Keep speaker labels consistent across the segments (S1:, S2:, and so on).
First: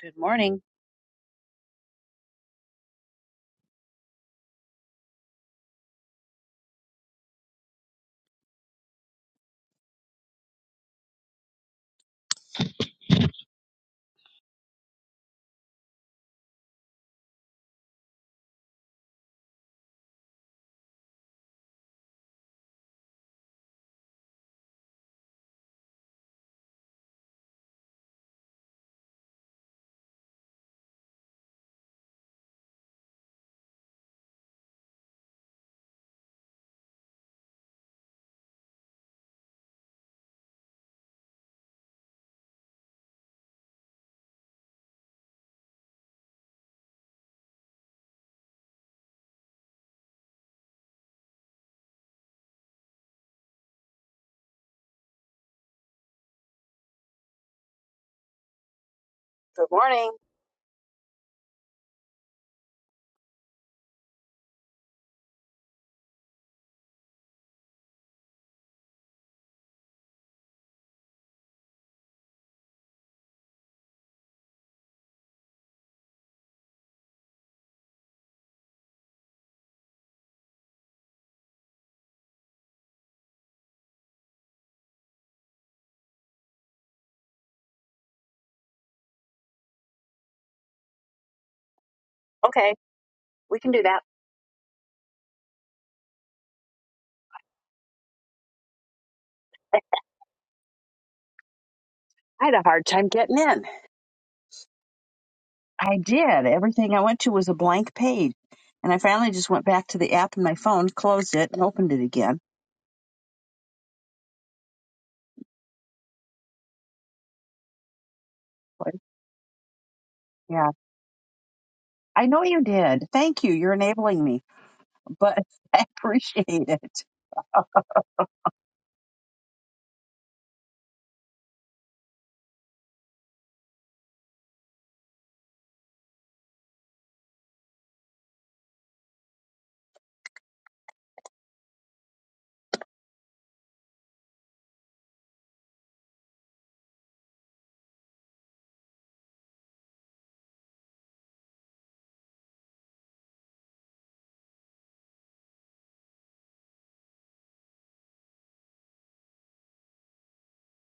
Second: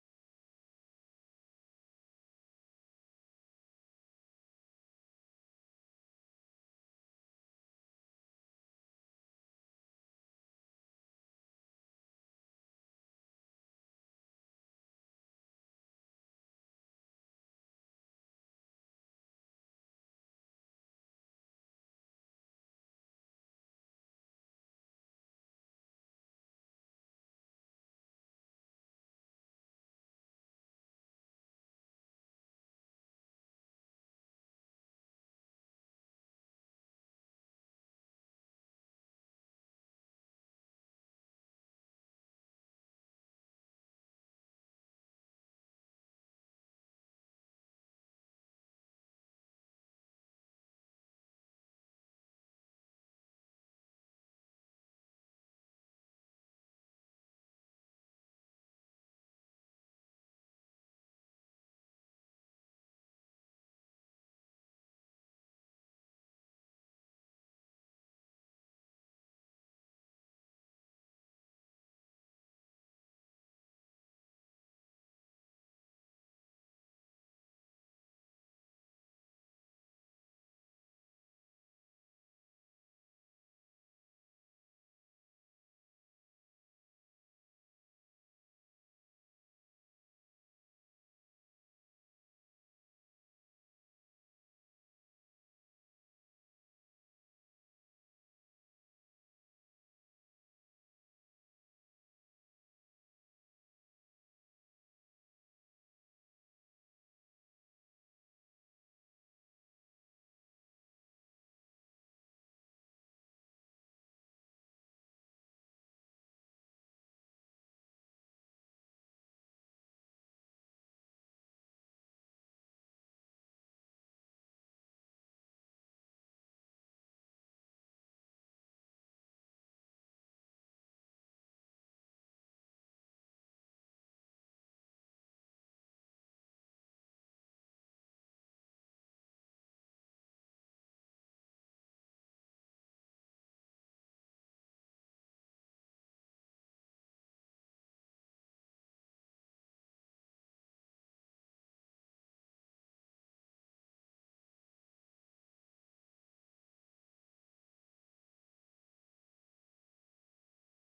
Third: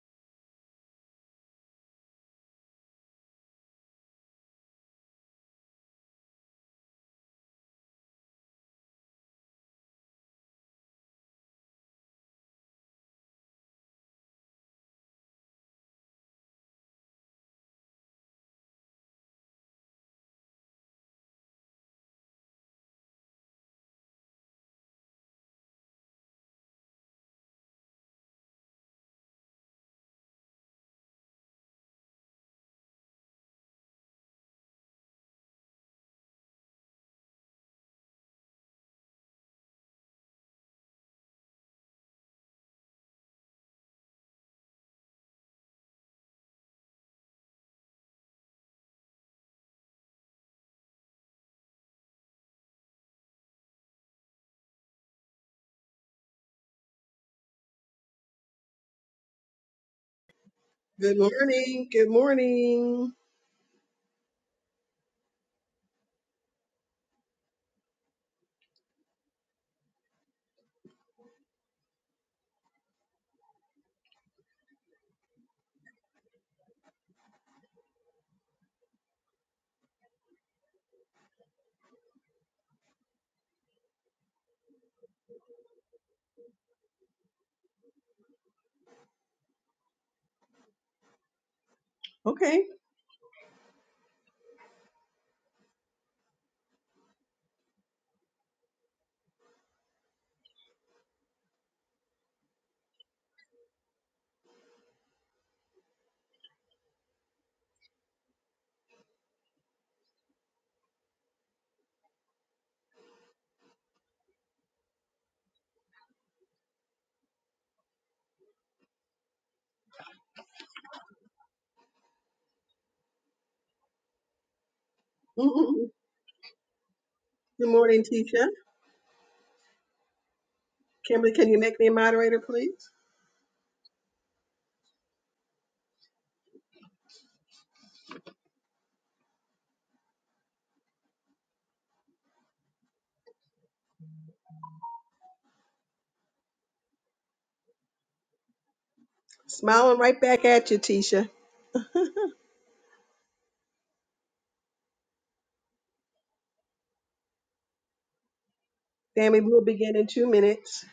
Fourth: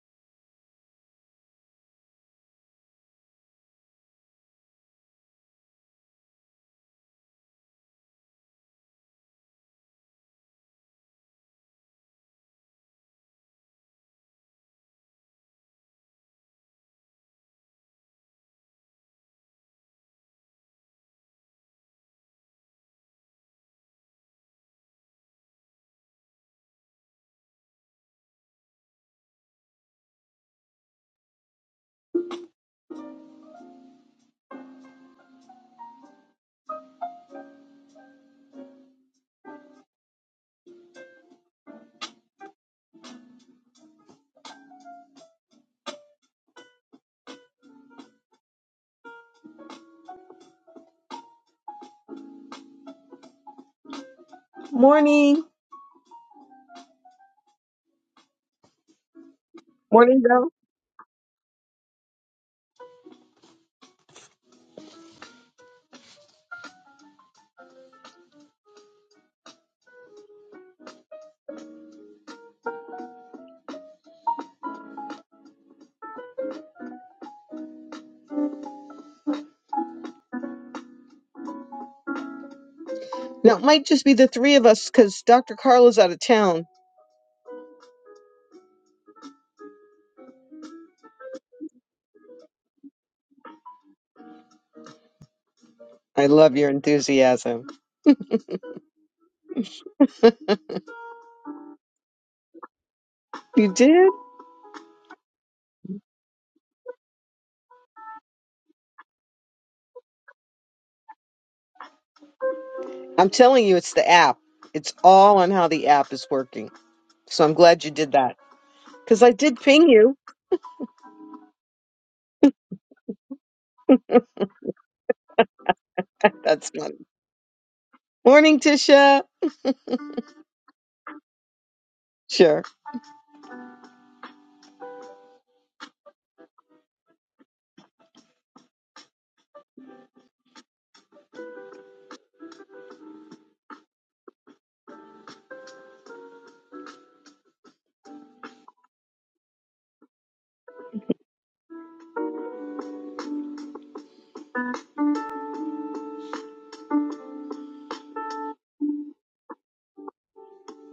S1: Good morning.
S2: Morning.
S1: Good morning.
S2: Morning, Val.
S3: Good morning. Good morning.
S2: Now, it might just be the three of us because Dr. Carla's out of town.
S3: Okay.
S1: Okay, we can do that.
S2: I love your enthusiasm.
S1: I had a hard time getting in.
S2: You did?
S1: I did. Everything I went to was a blank page. And I finally just went back to the app on my phone, closed it, and opened it again.
S2: I'm telling you, it's the app. It's all on how the app is working. So I'm glad you did that
S1: But,
S2: because I did ping you.
S1: Yeah, I know you did. Thank you. You're enabling me, but
S3: Mm-mm.
S1: I appreciate
S2: That's funny.
S1: it.
S3: Good morning, Tisha.
S2: Morning, Tisha.
S3: Kimberly, can you make me a moderator,
S2: Sure.
S3: please? Smiling right back at you, Tisha. Family, we'll begin in two minutes.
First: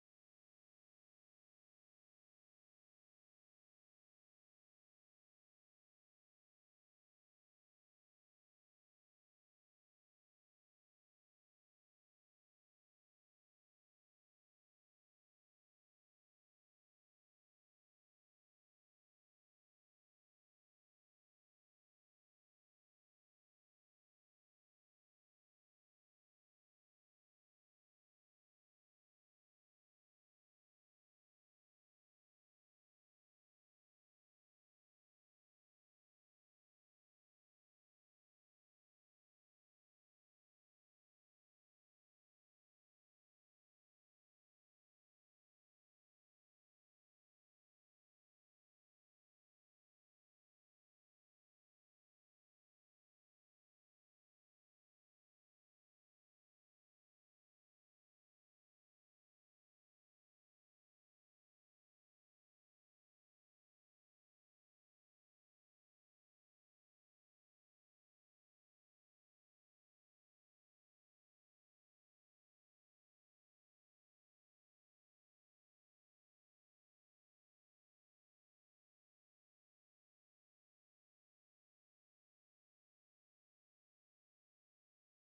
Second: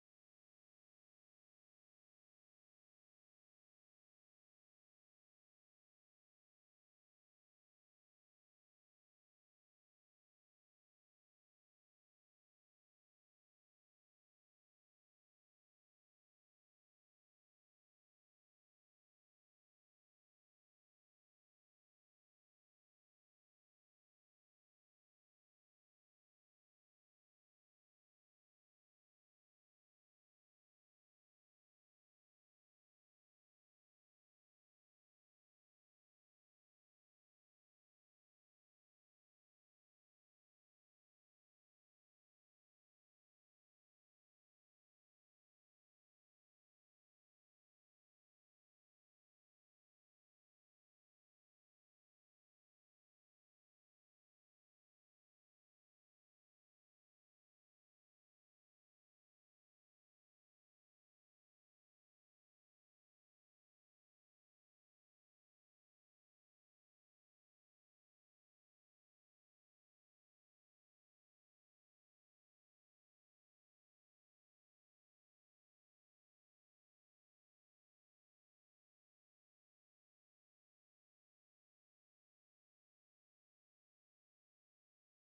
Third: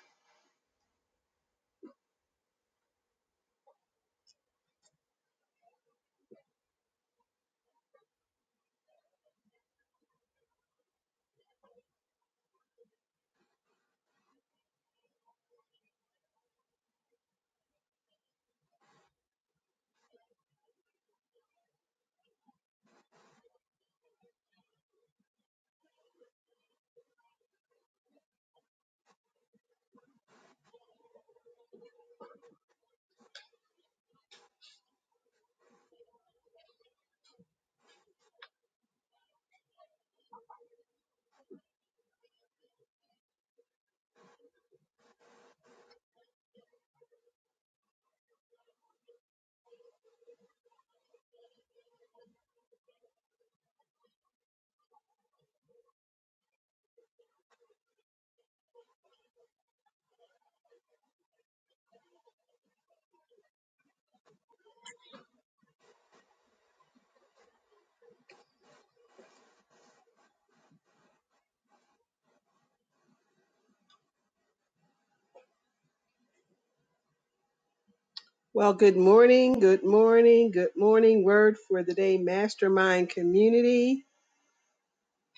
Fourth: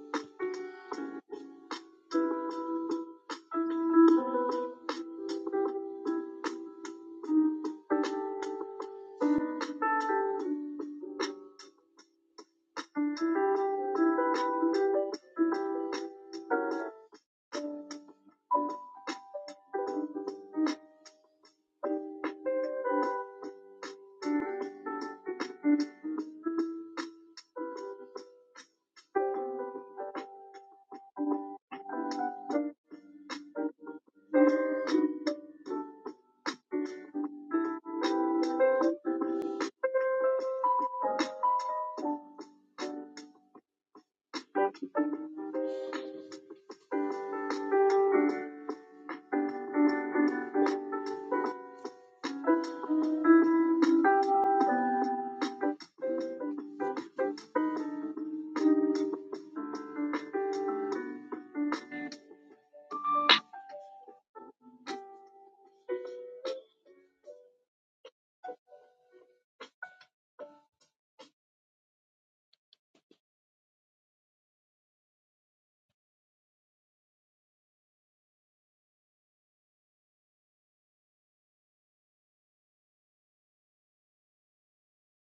S3: Well, good morning. Good morning. Good morning. Word for the day, Mastermind Community.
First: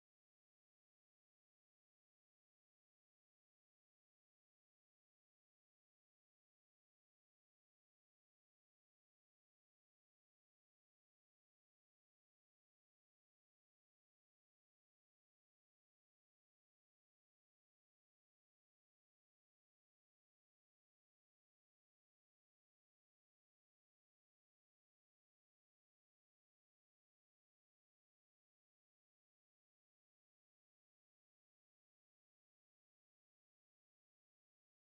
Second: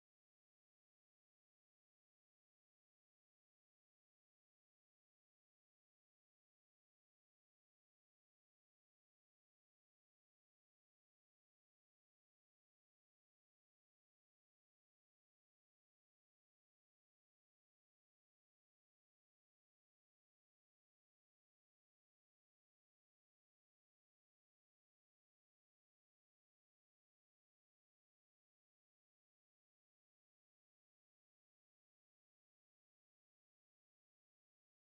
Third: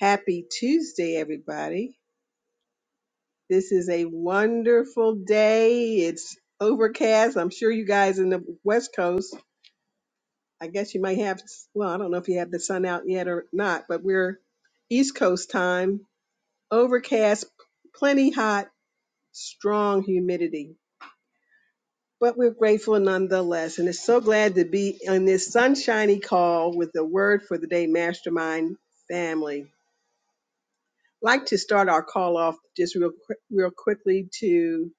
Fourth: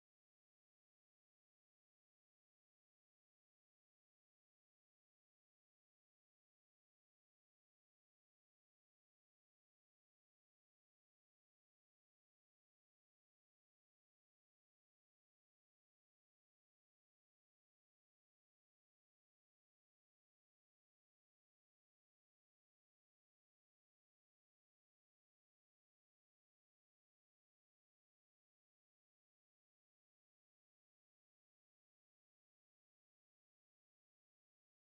S3: Happy Tuesday, everybody. This is a wonderful day. It's overcast. I'm sure you guys in the West Coast I guess you might have, well, I don't know if you have the sun out yet or not, but we're East Coast time, overcast, plenty hot, strong humidity. But we're grateful nonetheless. And it's so glad to be on this sunshiny call with the Word for the Day Mastermind family. I'd like to start our call off just real, quick- real quickly to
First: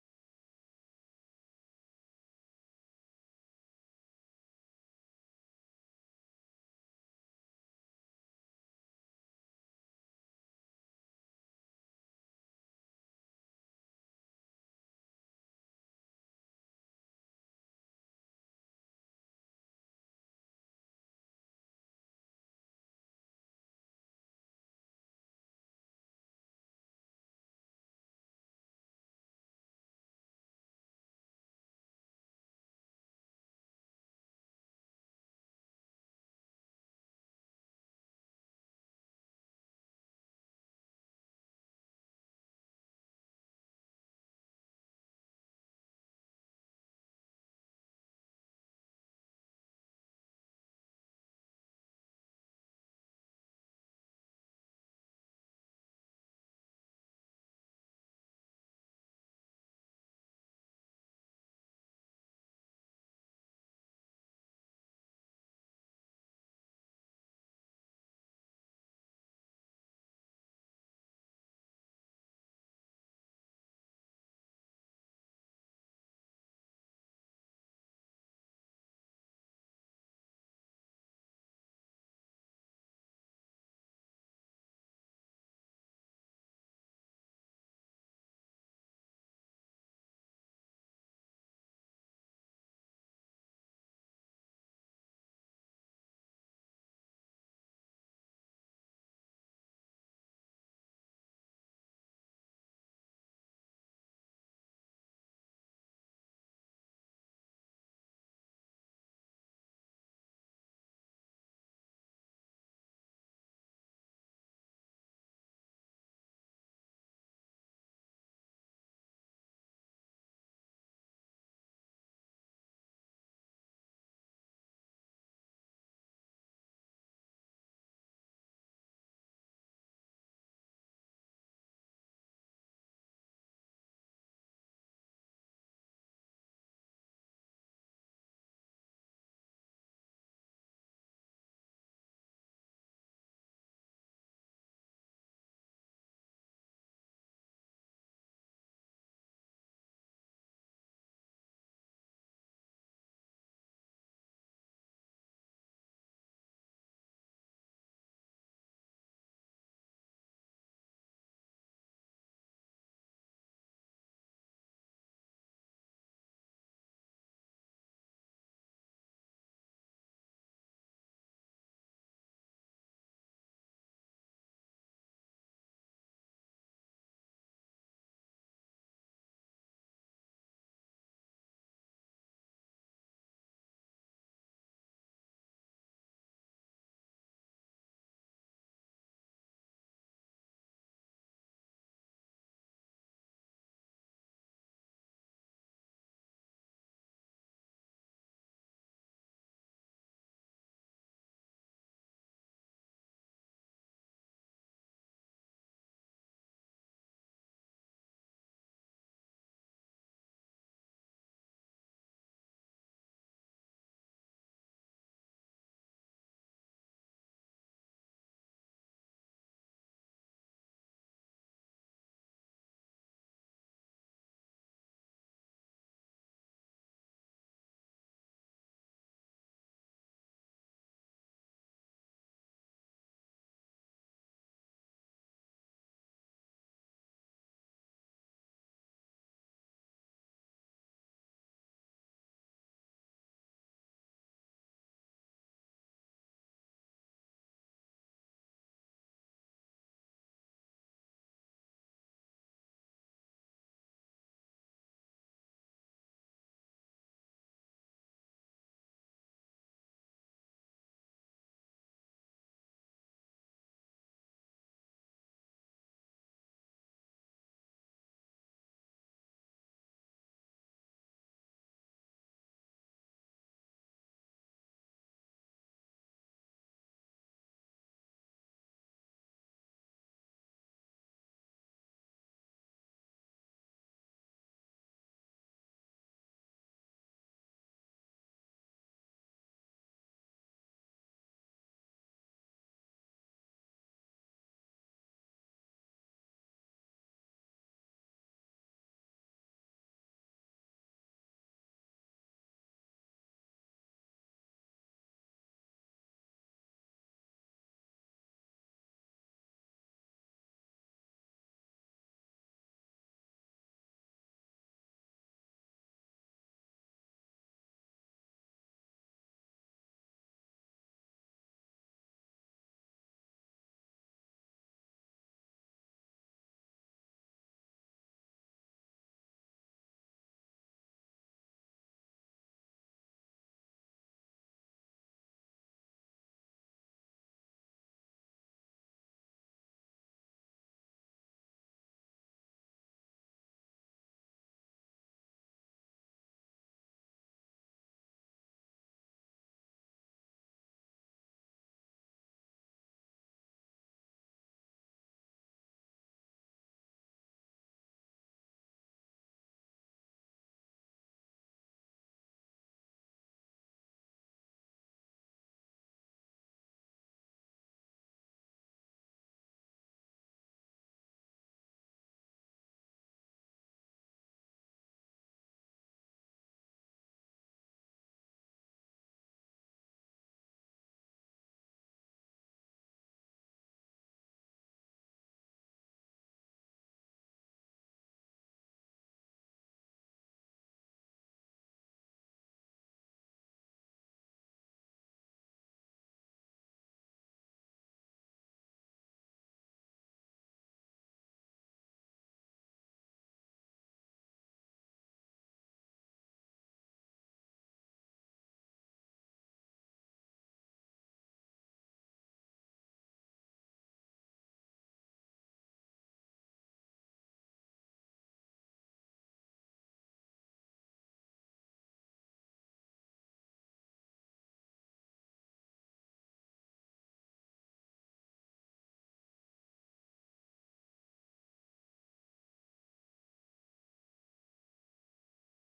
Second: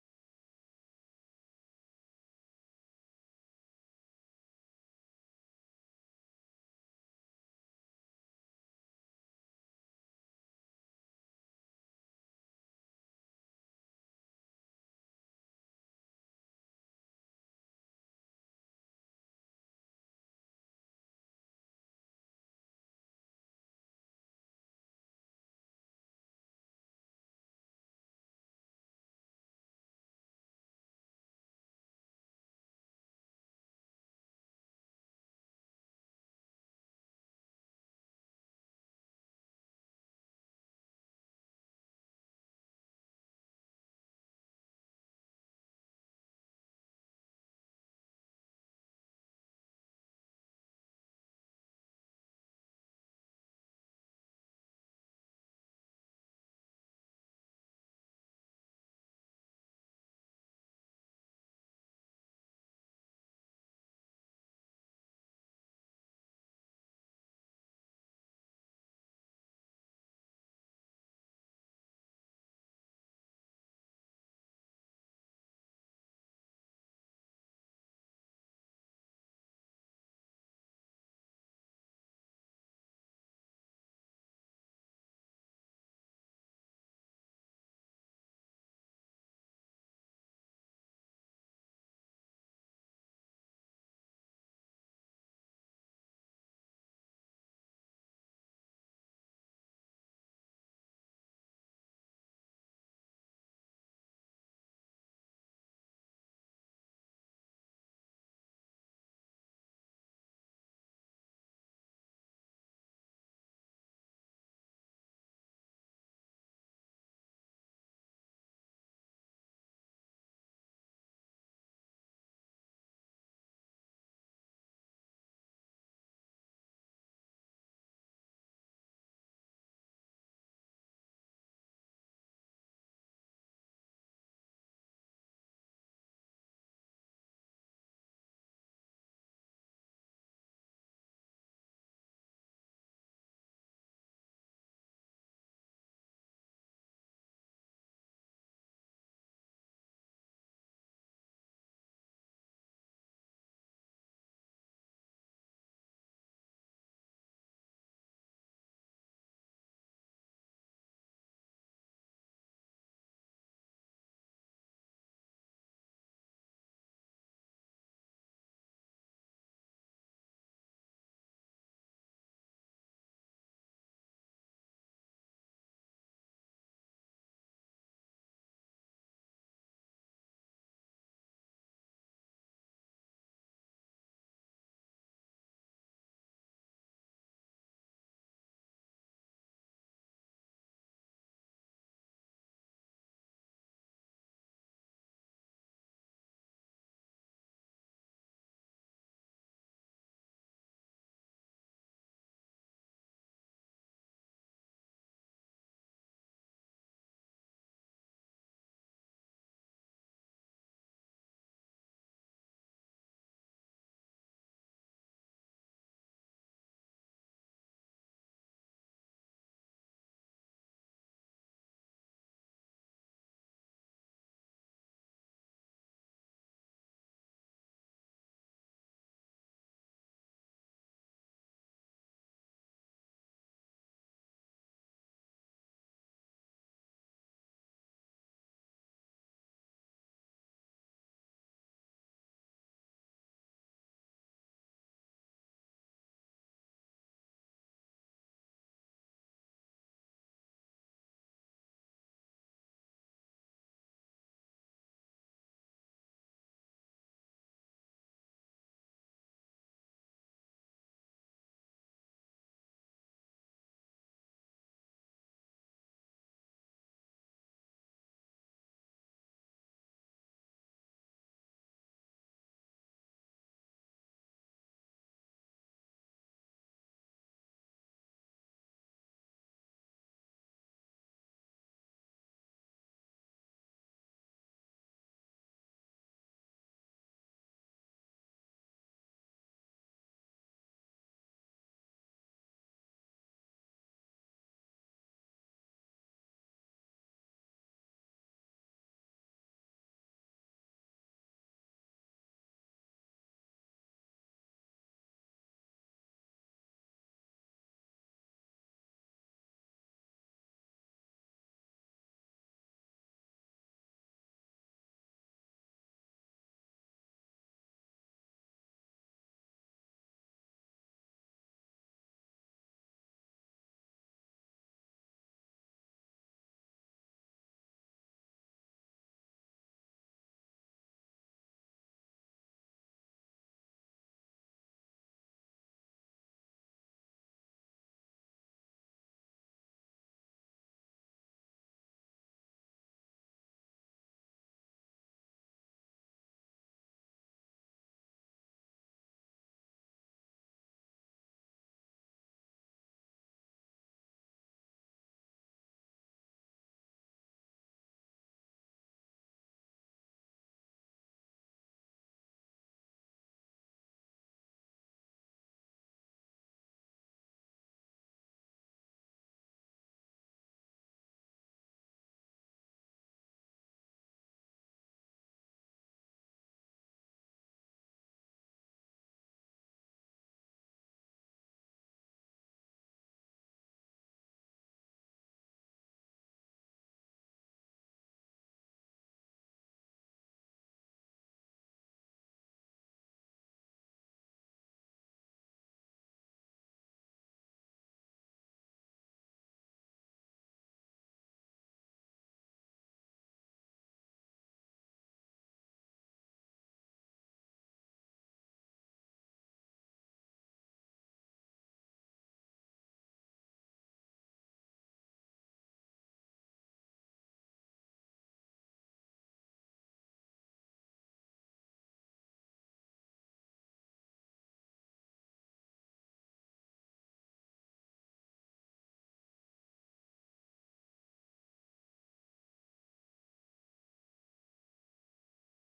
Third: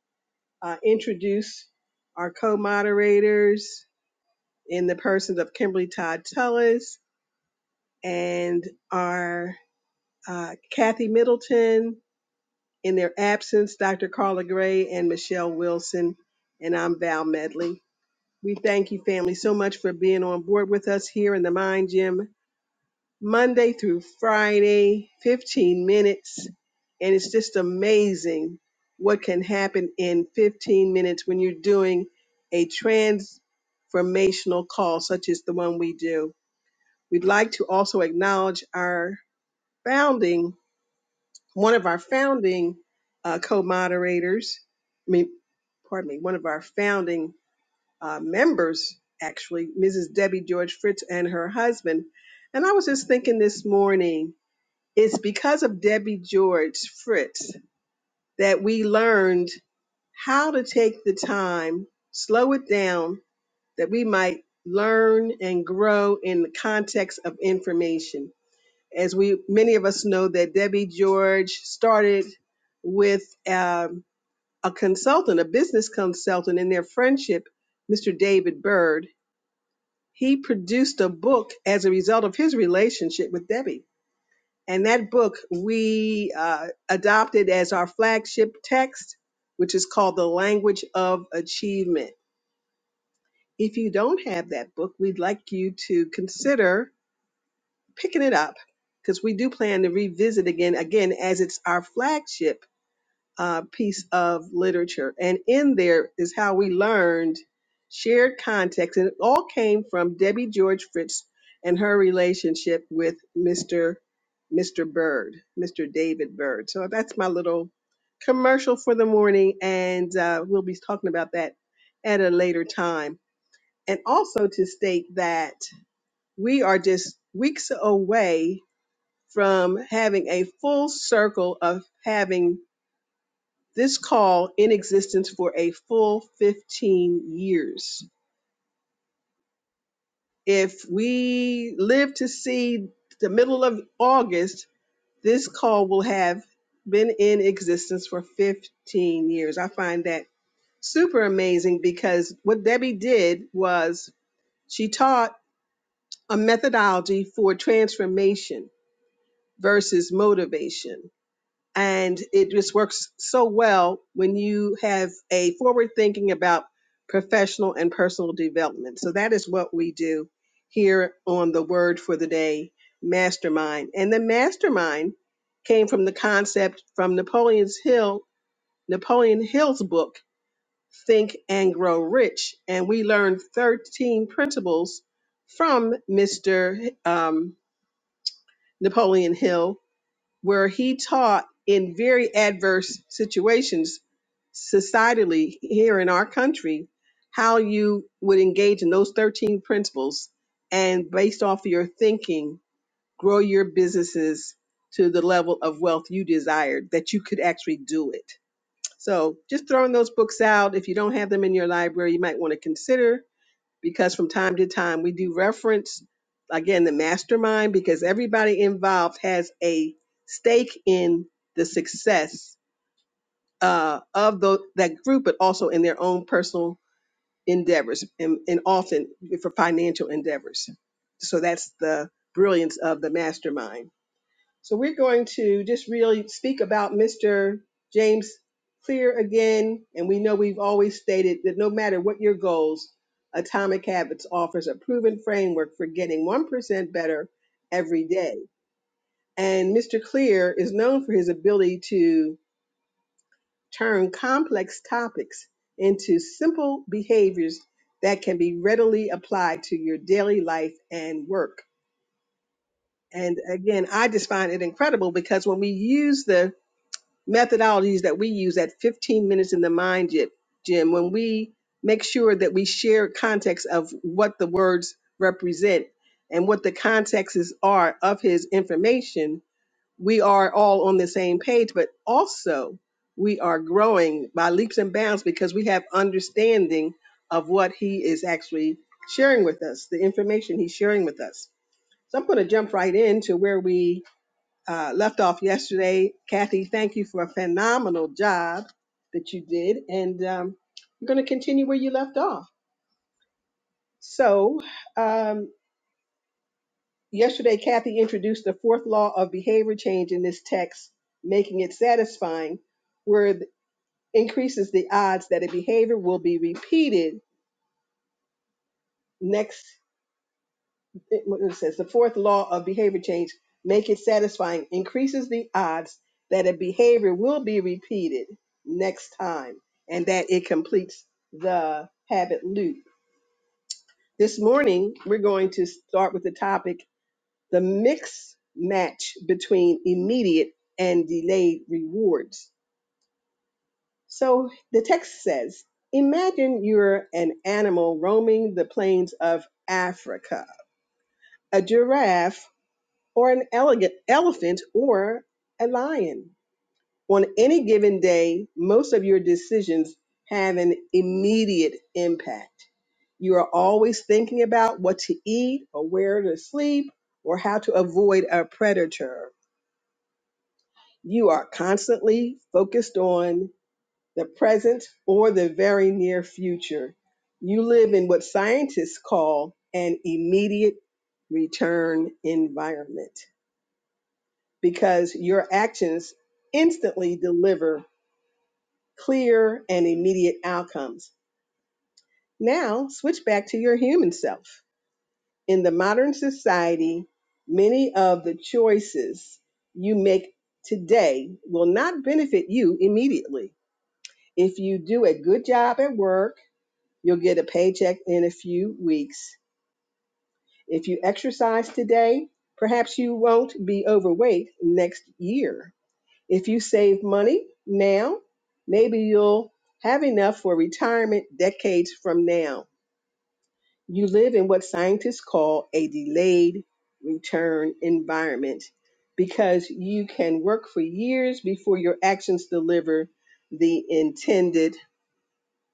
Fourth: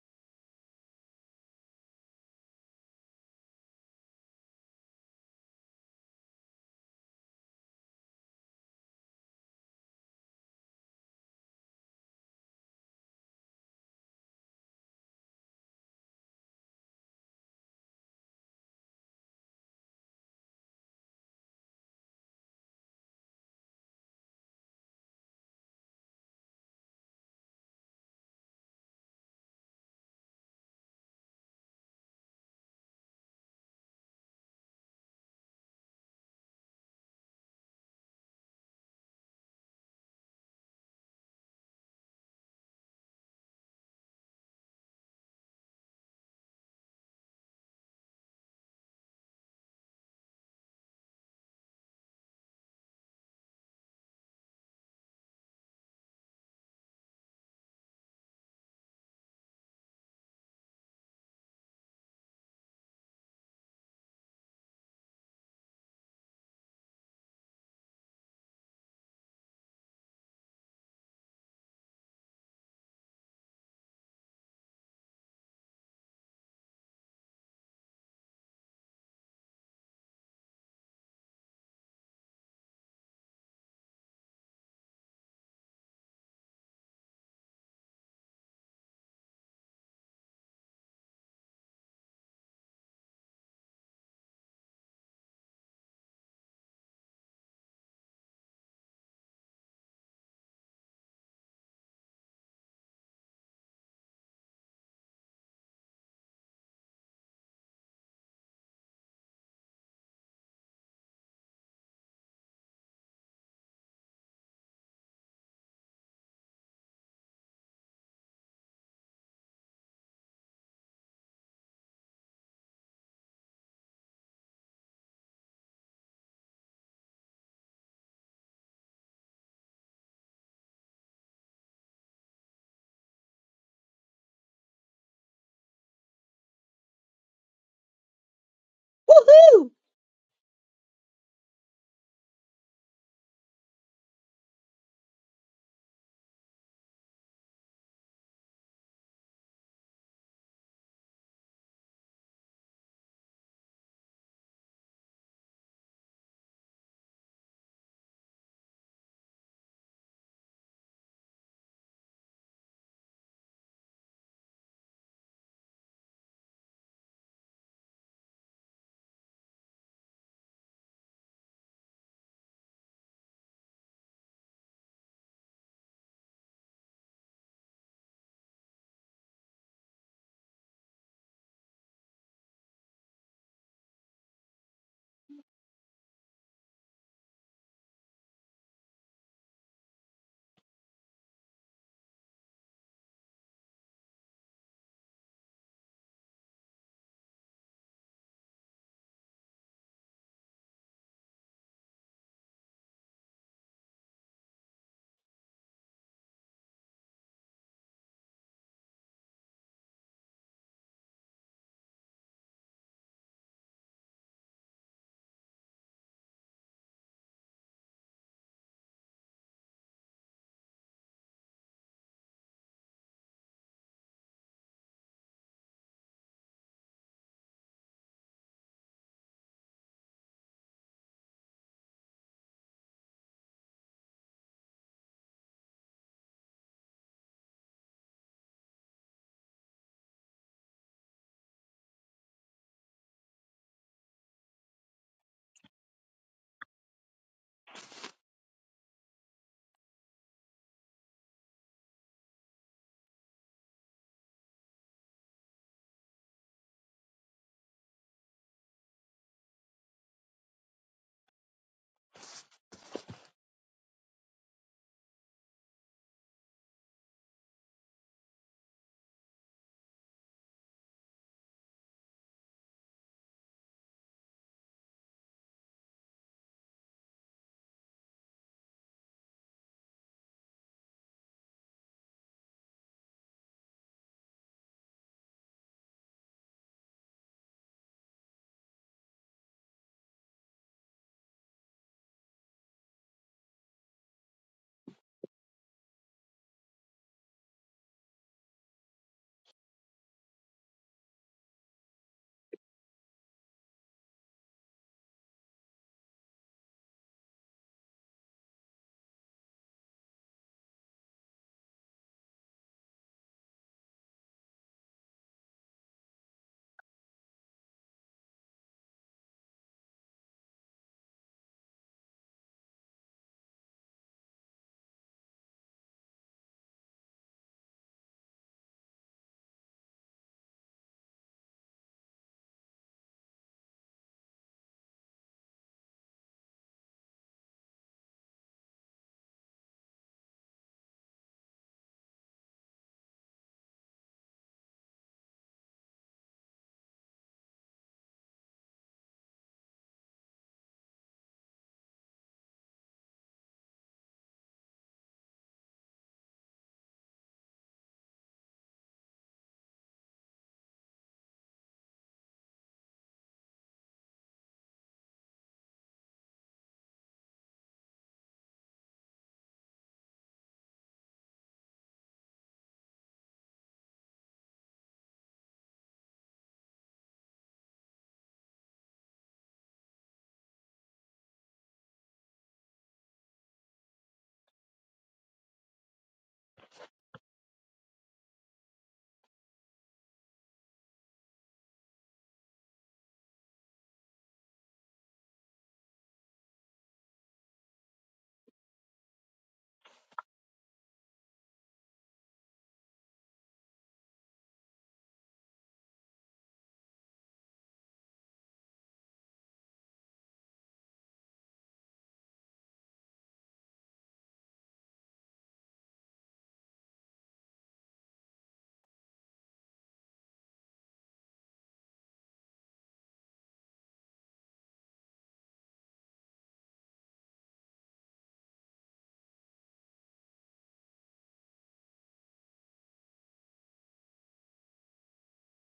S3: uh, introduce our co moderators in the persons of Kimberly Todd Tullis and our uh, Kathy Middleton. In their absence, Dr. Carla Gray and Michelle Wilson. And I'm Val Medley. We thank you, family, so much for being on board with us here in the Mind Gym, Monday through Friday, 15 minutes. And it's just amazing what can happen in 15 minutes when you're doing a transformational call such as the one we do. We'd like to also acknowledge our founding one of our founding uh, co-moderators, I mean, pardon me, one of our founding uh, members, actually, Mrs. Debbie George Fritz and her husband. And I was just thinking this morning, it's because of Debbie George Fritz that we learned how to take the time, slow it down, that we might learn and grow in the context of information as we many of us know that Debbie George started with um, a consultant, a business consultant in their friendship, Mr. David Byrd. He produced a book as a result of his relationship with Debbie. And that book we uh, adopted as our flagship text, which is called The Language of Achievement. If you don't have that book, we'd like you to consider picking it up because we do plan to revisit again, again as it's our flagship uh, piece of literature. And in there is how we learned shared context, and it all came from Debbie George Fritz and her relationship with Mr. Mr. Bird, Mr. David Bird. So that's my little commercial for the morning, and uh, we'll be talking about that at a later time. And also to state that we are just weeks away from having a full circle of having this call in existence for a full 15 years.
S2: Woohoo!
S3: If we live to see the middle of August, this call will have been in existence for 15 years. I find that super amazing because what Debbie did was she taught a methodology for transformation versus motivation and it just works so well when you have a forward thinking about professional and personal development. So that is what we do here on the Word for the Day Mastermind. And the mastermind came from the concept from Napoleon's Hill, Napoleon Hill's book, Think and Grow Rich. And we learned 13 principles from Mr. Um, Napoleon Hill where he taught in very adverse situations societally here in our country how you would engage in those 13 principles and based off of your thinking grow your businesses to the level of wealth you desired that you could actually do it so just throwing those books out if you don't have them in your library you might want to consider because from time to time we do reference again the mastermind because everybody involved has a stake in the success uh, of the, that group, but also in their own personal endeavors and, and often for financial endeavors. So that's the brilliance of the mastermind. So we're going to just really speak about Mr. James Clear again. And we know we've always stated that no matter what your goals, Atomic Habits offers a proven framework for getting 1% better every day. And Mr. Clear is known for his ability to turn complex topics into simple behaviors that can be readily applied to your daily life and work. And again, I just find it incredible because when we use the methodologies that we use at 15 minutes in the mind gy- gym when we make sure that we share context of what the words represent and what the contexts are of his information we are all on the same page but also we are growing by leaps and bounds because we have understanding of what he is actually sharing with us the information he's sharing with us so i'm going to jump right into where we uh, left off yesterday. Kathy, thank you for a phenomenal job that you did, and um, we're going to continue where you left off. So, um, yesterday, Kathy introduced the fourth law of behavior change in this text, making it satisfying, where it increases the odds that a behavior will be repeated next it, what it says the fourth law of behavior change make it satisfying increases the odds that a behavior will be repeated next time and that it completes the habit loop this morning we're going to start with the topic the mix match between immediate and delayed rewards so the text says imagine you're an animal roaming the plains of africa a giraffe or an elegant elephant or a lion. On any given day, most of your decisions have an immediate impact. You are always thinking about what to eat or where to sleep or how to avoid a predator. You are constantly focused on the present or the very near future. You live in what scientists call an immediate return environment. because your actions instantly deliver clear and immediate outcomes. Now, switch back to your human self. In the modern society, many of the choices you make today will not benefit you immediately. If you do a good job at work, you'll get a paycheck in a few weeks. If you exercise today, perhaps you won't be overweight next year. If you save money now, maybe you'll have enough for retirement decades from now. You live in what scientists call a delayed return environment because you can work for years before your actions deliver the intended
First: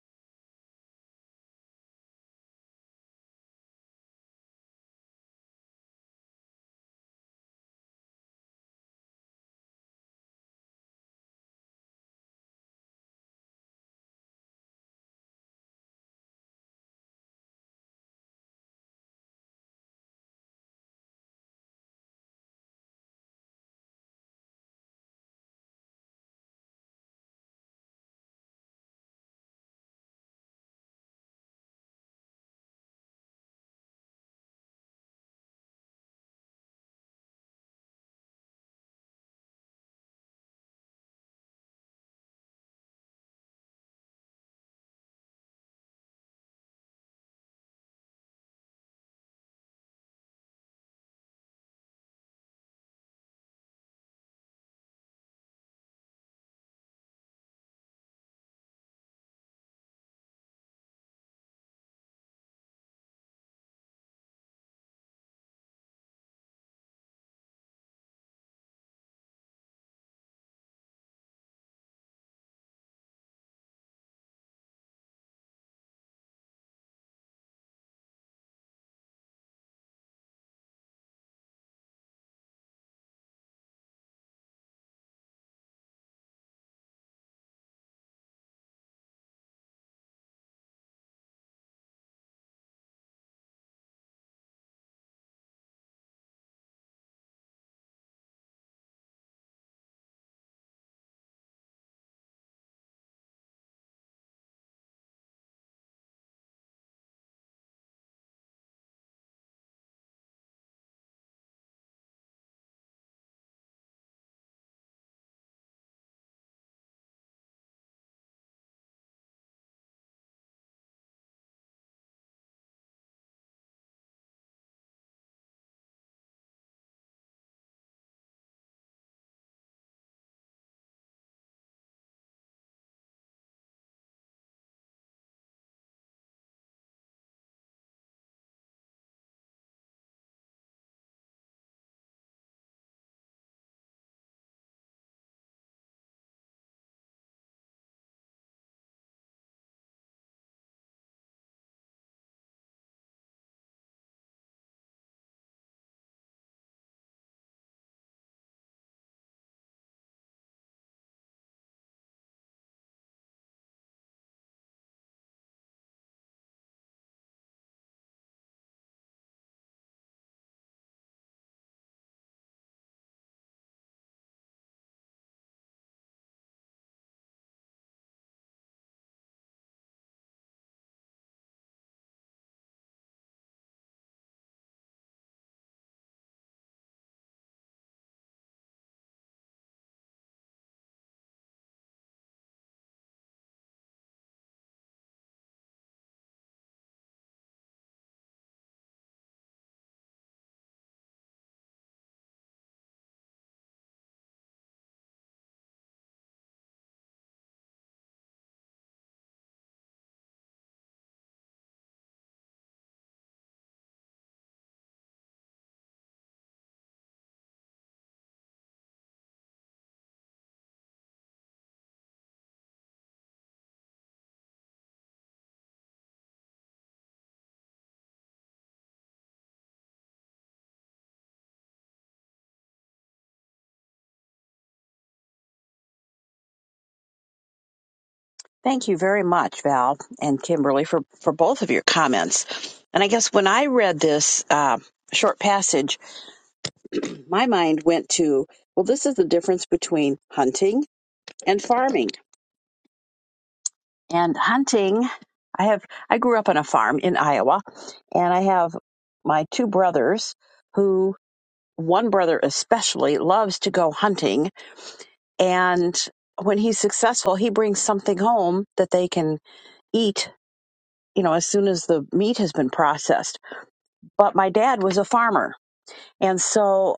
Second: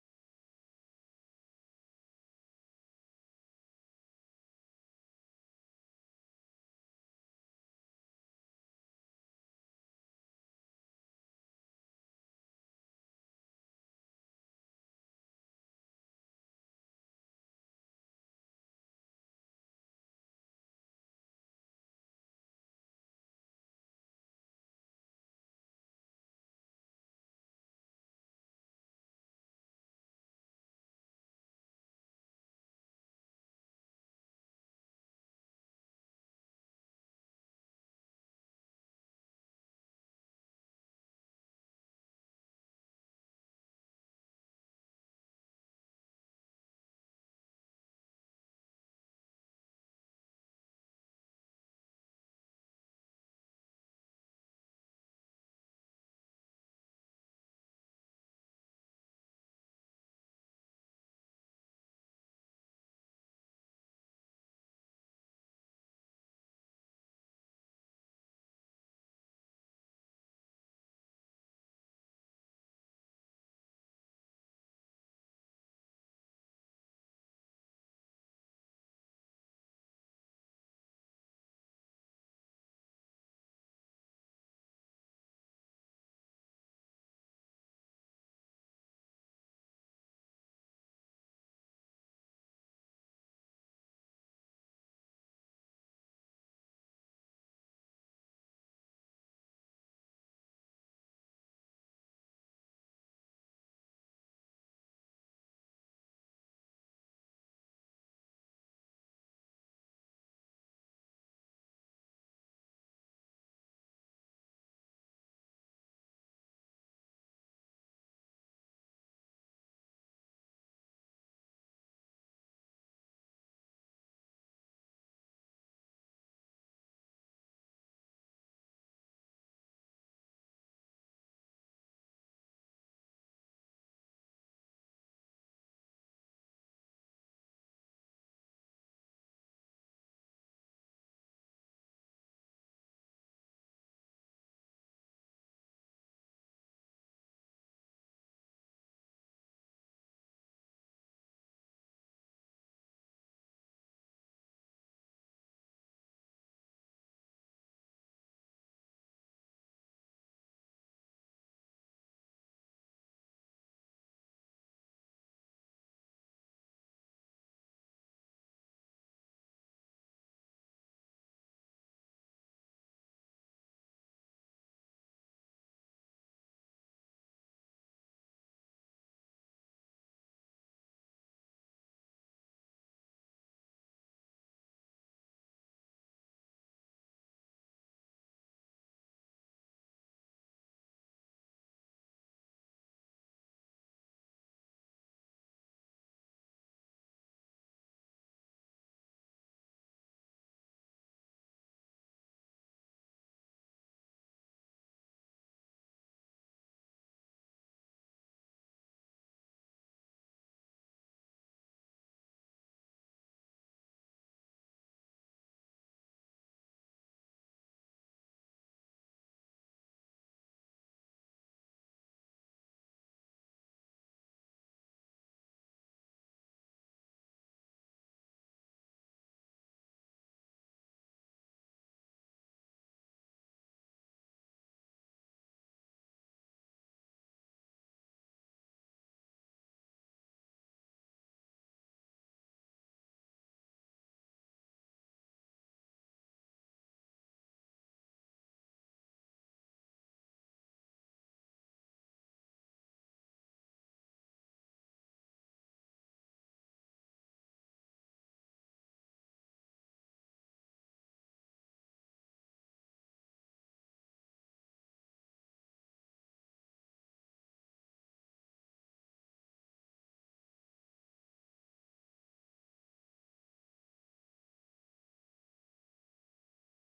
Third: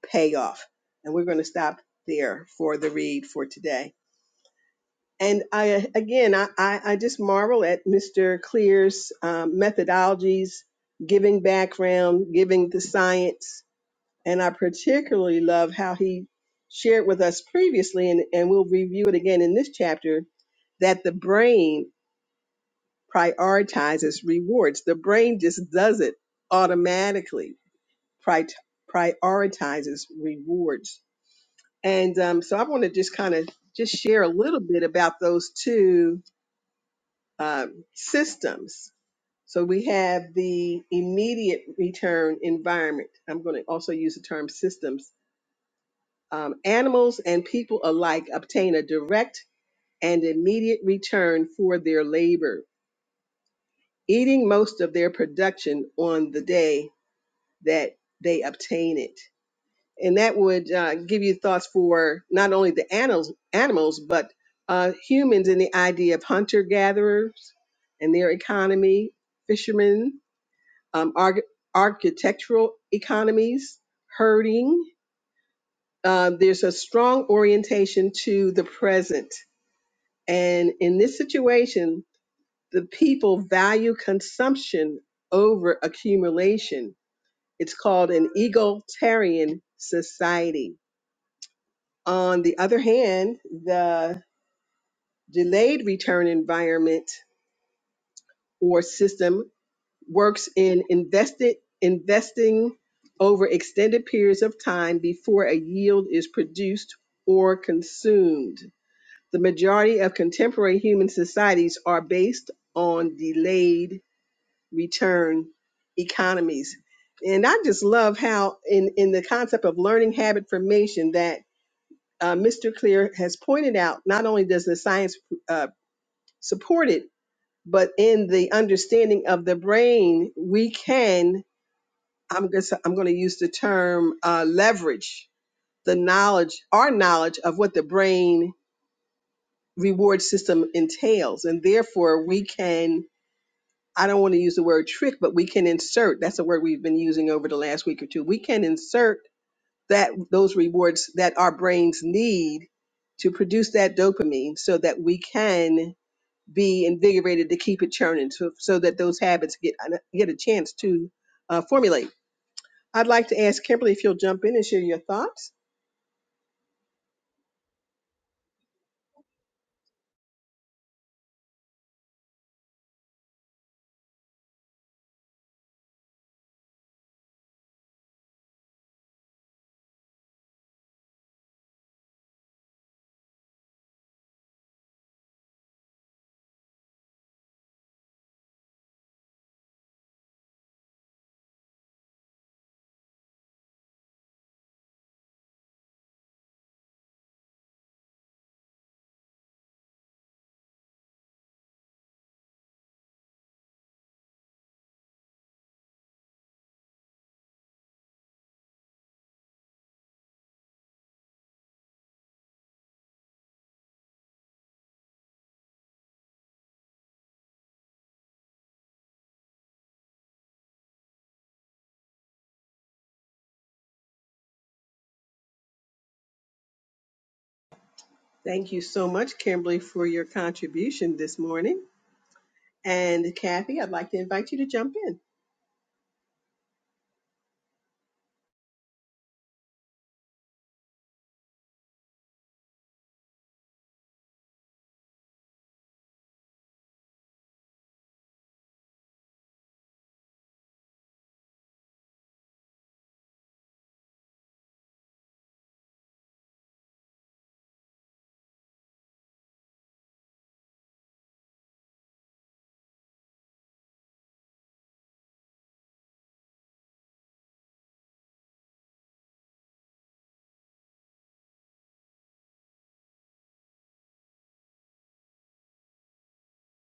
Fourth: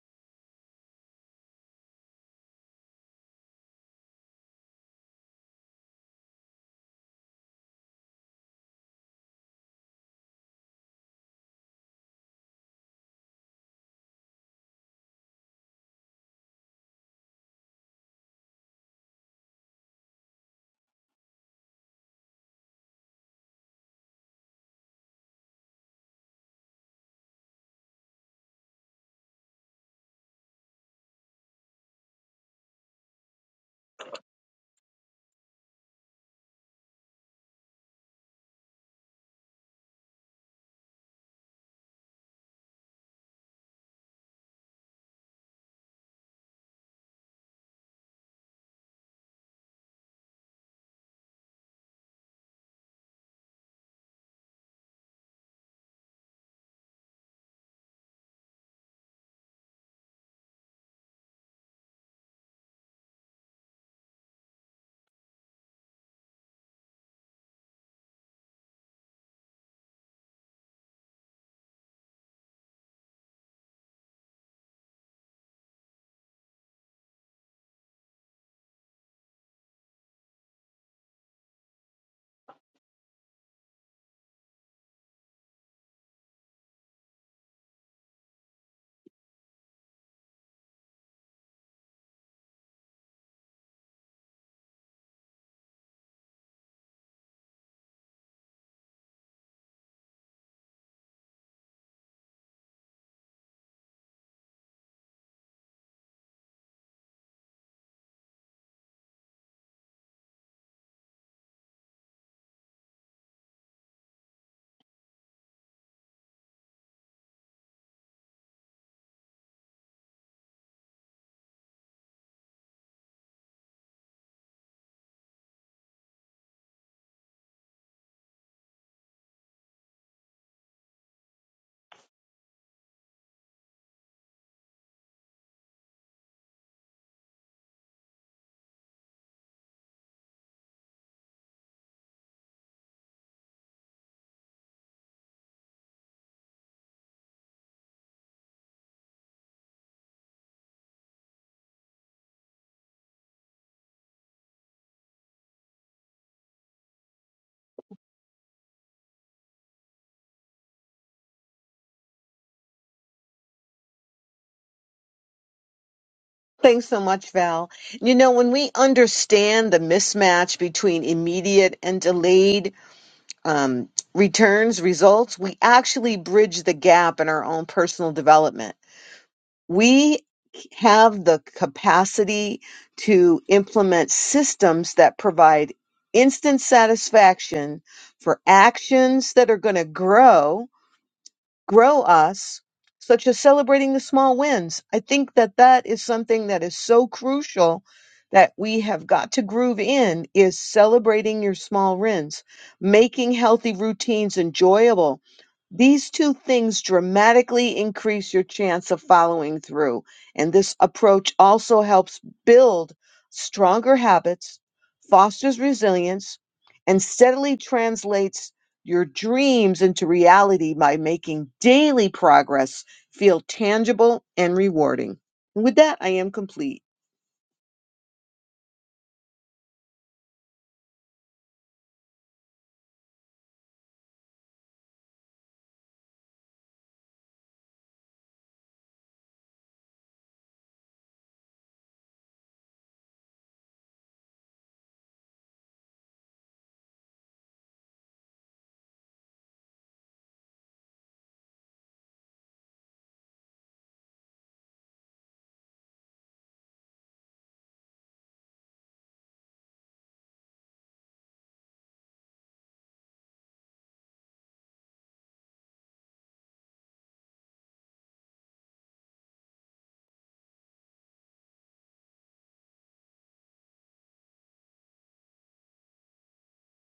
S3: payoff. And we're going to stop there for the read for today and I again, I, I, I just marvel at Mr. Clear's um, methodologies, giving background, giving the science, and I particularly love how he shared with us previously, and, and we'll review it again in this chapter, that the brain prioritizes rewards. The brain just does it automatically, pri- prioritizes rewards. And um, so I want to just kind of just share a little bit about those two um, systems. So we have the immediate return environment. I'm going to also use the term systems. Um, animals and people alike obtain a direct and immediate return for their labor, eating most of their production on the day that they obtain it. And that would uh, give you thoughts for not only the animals, animals but uh, humans and the idea of hunter gatherers and their economy, fishermen, um, arch- architectural economies, herding. Um, there's a strong orientation to the present. And in this situation, the people value consumption over accumulation. It's called an egalitarian society. On the other hand, the delayed return environment or system works in invested investing over extended periods of time before a yield is produced or consumed. The majority of contemporary human societies are based on delayed return economies. And I just love how in, in the concept of learning habit formation that uh, Mr. Clear has pointed out, not only does the science uh, support it, but in the understanding of the brain, we can I'm going to I'm going to use the term uh, leverage the knowledge, our knowledge of what the brain reward system entails, and therefore we can. I don't want to use the word trick, but we can insert. That's a word we've been using over the last week or two. We can insert that those rewards that our brains need to produce that dopamine, so that we can be invigorated to keep it churning, so, so that those habits get get a chance to uh, formulate. I'd like to ask Kimberly if you'll jump in and share your thoughts.
S2: Thanks so much, Val. You know, when we understand the mismatch between immediate and delayed um, returns, results, we actually bridge the gap in our own personal development we have the capacity to implement systems that provide instant satisfaction for actions that are going to grow grow us, such as celebrating the small wins. I think that that is something that is so crucial that we have got to groove in is celebrating your small wins, making healthy routines enjoyable. These two things dramatically increase your chance of following through. And this approach also helps build stronger habits, fosters resilience, and steadily translates your dreams into reality by making daily progress feel tangible and rewarding. And with that, I am complete.
S3: Thank you so much, Kimberly, for your contribution this morning. And Kathy, I'd like to invite you to jump in.
S1: Thank you very much, Val and Kimberly, for, for both of your comments. And I guess when I read this uh, short passage, my mind went to, well, this is the difference between hunting and farming and hunting i have i grew up on a farm in iowa and i have my two brothers who one brother especially loves to go hunting and when he's successful he brings something home that they can eat you know as soon as the meat has been processed but my dad was a farmer and so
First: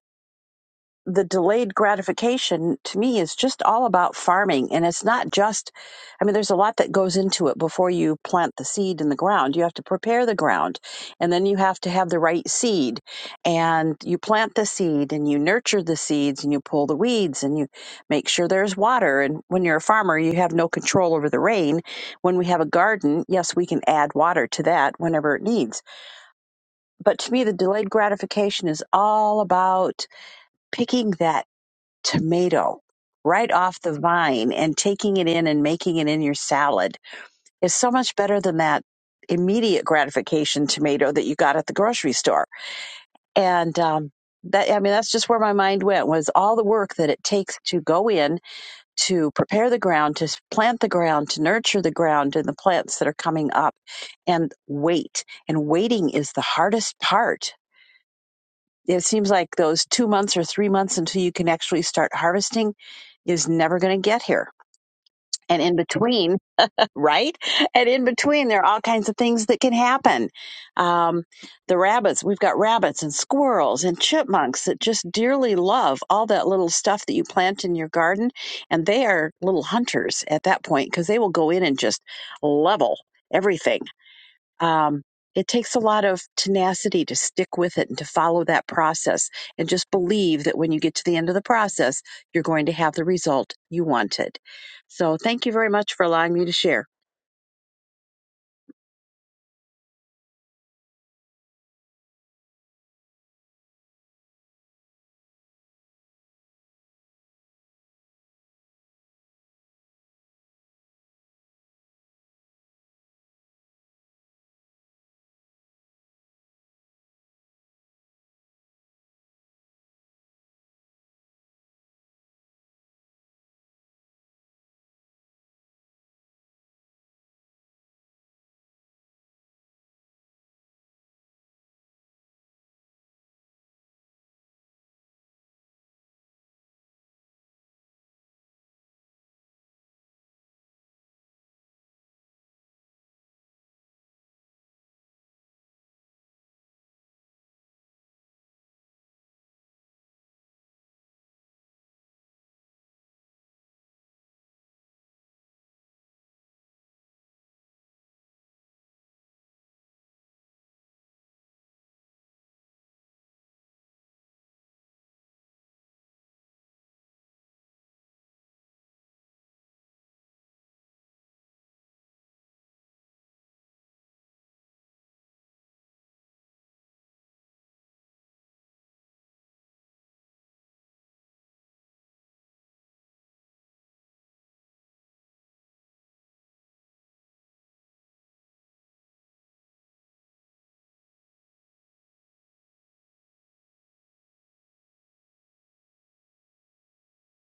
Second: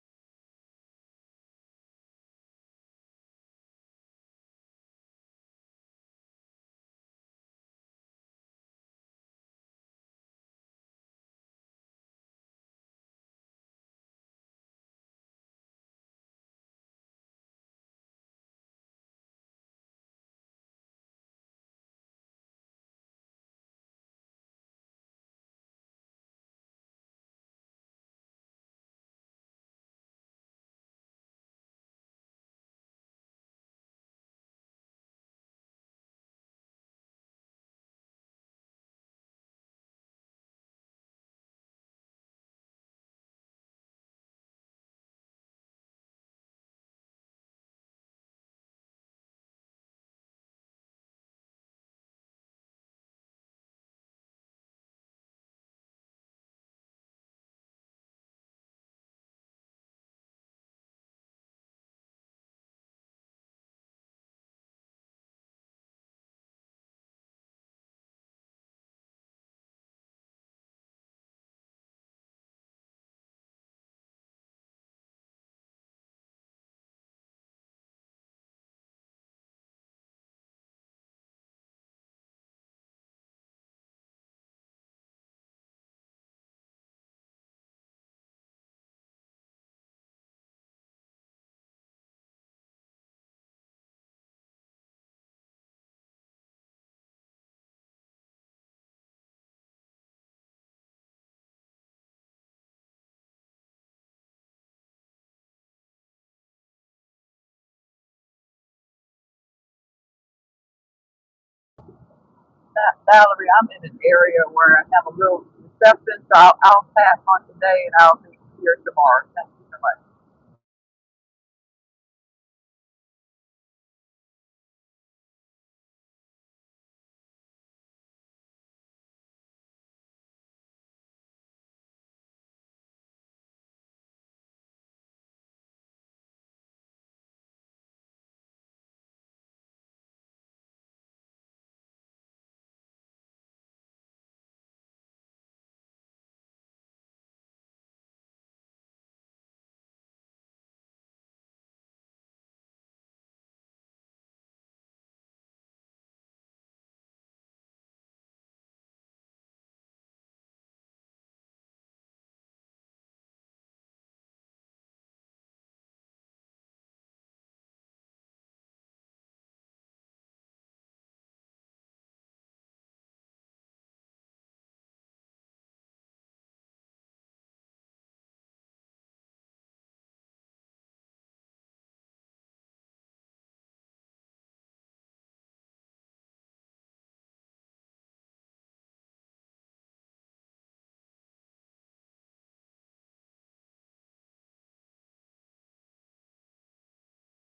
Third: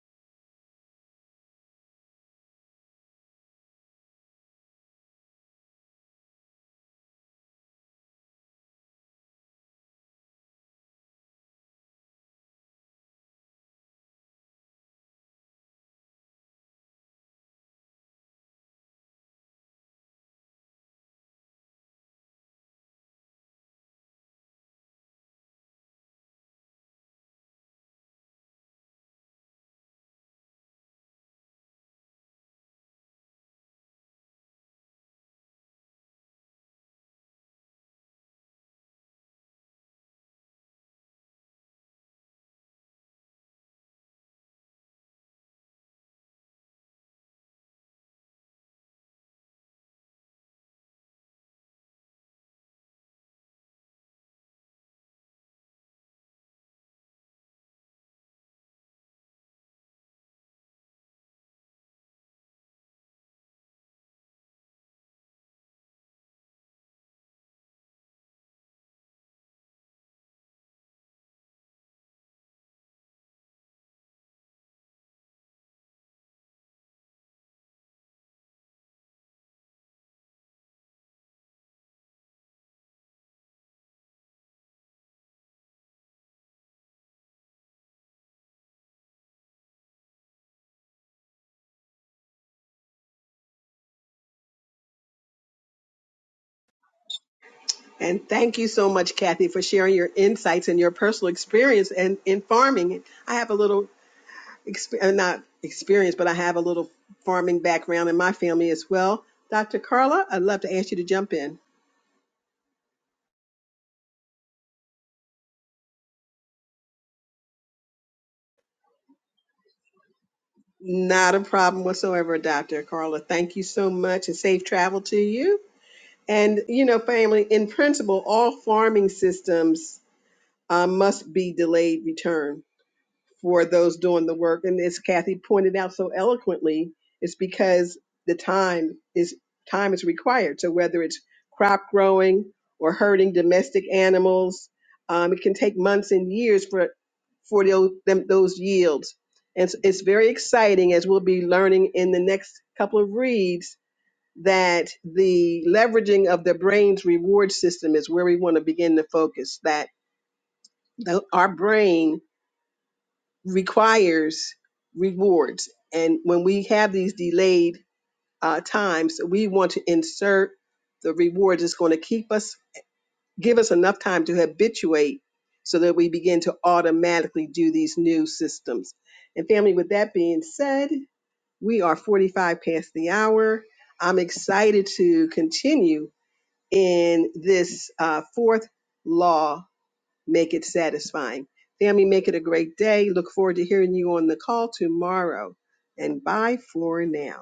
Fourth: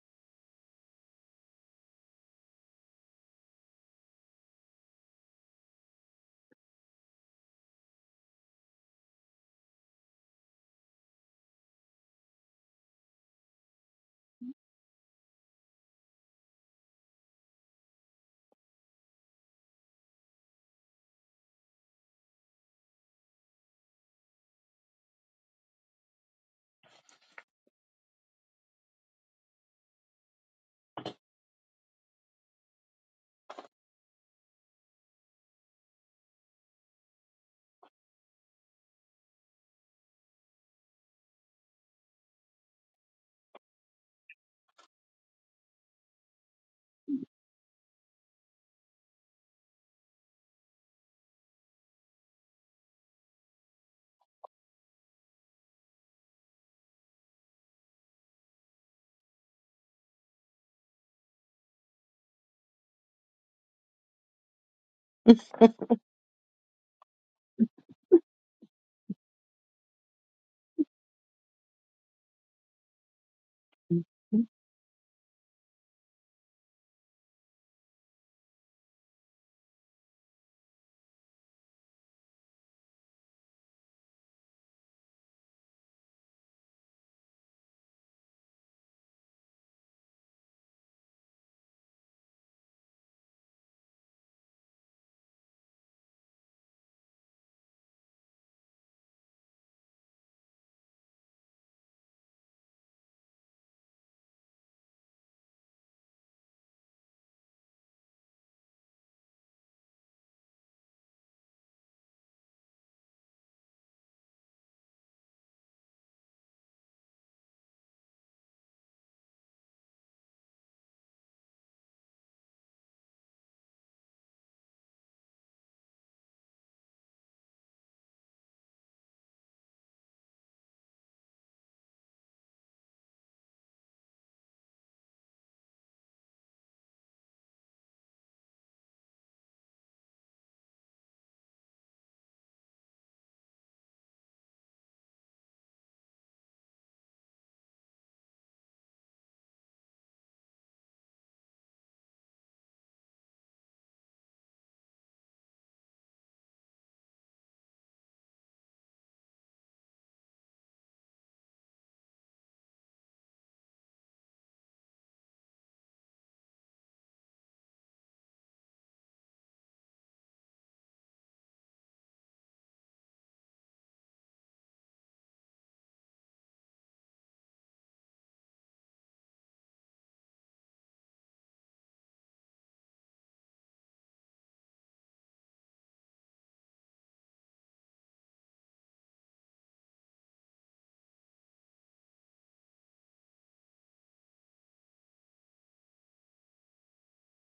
S1: the delayed gratification to me is just all about farming and it's not just i mean there's a lot that goes into it before you plant the seed in the ground you have to prepare the ground and then you have to have the right seed and you plant the seed and you nurture the seeds and you pull the weeds and you make sure there's water and when you're a farmer you have no control over the rain when we have a garden yes we can add water to that whenever it needs but to me the delayed gratification is all about picking that tomato right off the vine and taking it in and making it in your salad is so much better than that immediate gratification tomato that you got at the grocery store. And um, that I mean, that's just where my mind went was all the work that it takes to go in to prepare the ground, to plant the ground, to nurture the ground and the plants that are coming up, and wait. And waiting is the hardest part it seems like those two months or three months until you can actually start harvesting is never going to get here. And in between, right? And in between, there are all kinds of things that can happen. Um, the rabbits, we've got rabbits and squirrels and
S2: Mhm.
S1: chipmunks that just dearly love all that little stuff that you plant in your garden. And they are little hunters at that point because they will go in and just level everything um, it takes a lot of tenacity to stick with it and to follow that process and just believe that when you get to the end of the process, you're going to have the result you wanted. So, thank you very much for allowing me to share.
S3: And thank you so much, Kathy, for sharing your insights and your personal experience and in farming. I have a little exp- uh, not experience, but I have a little farming background in my family as well. Dr. Carla, I'd love to ask you to jump in.
S4: salary. I'm in an area where I have a little reception, so I'll, I'll pass on today and I'll be here tomorrow. Thank you so much.
S3: Not a problem whatsoever, Dr. Carla. Thank you so much and safe travel to you. And, you know, family, in principle, all farming systems uh, must be delayed return for those doing the work. And as Kathy pointed out so eloquently, it's because the time is time is required. So whether it's crop growing or herding domestic animals, um, it can take months and years for for those them, those yields. And it's, it's very exciting as we'll be learning in the next couple of reads that the leveraging of the brain's reward system is where we want to begin to focus. That the, our brain requires rewards. And when we have these delayed uh, times, we want to insert the reward that's going to keep us, give us enough time to habituate so that we begin to automatically do these new systems. And family, with that being said, we are 45 past the hour. I'm excited to continue in this uh, fourth law Make it satisfying. Family, make it a great day. Look forward to hearing you on the call tomorrow. And bye for now.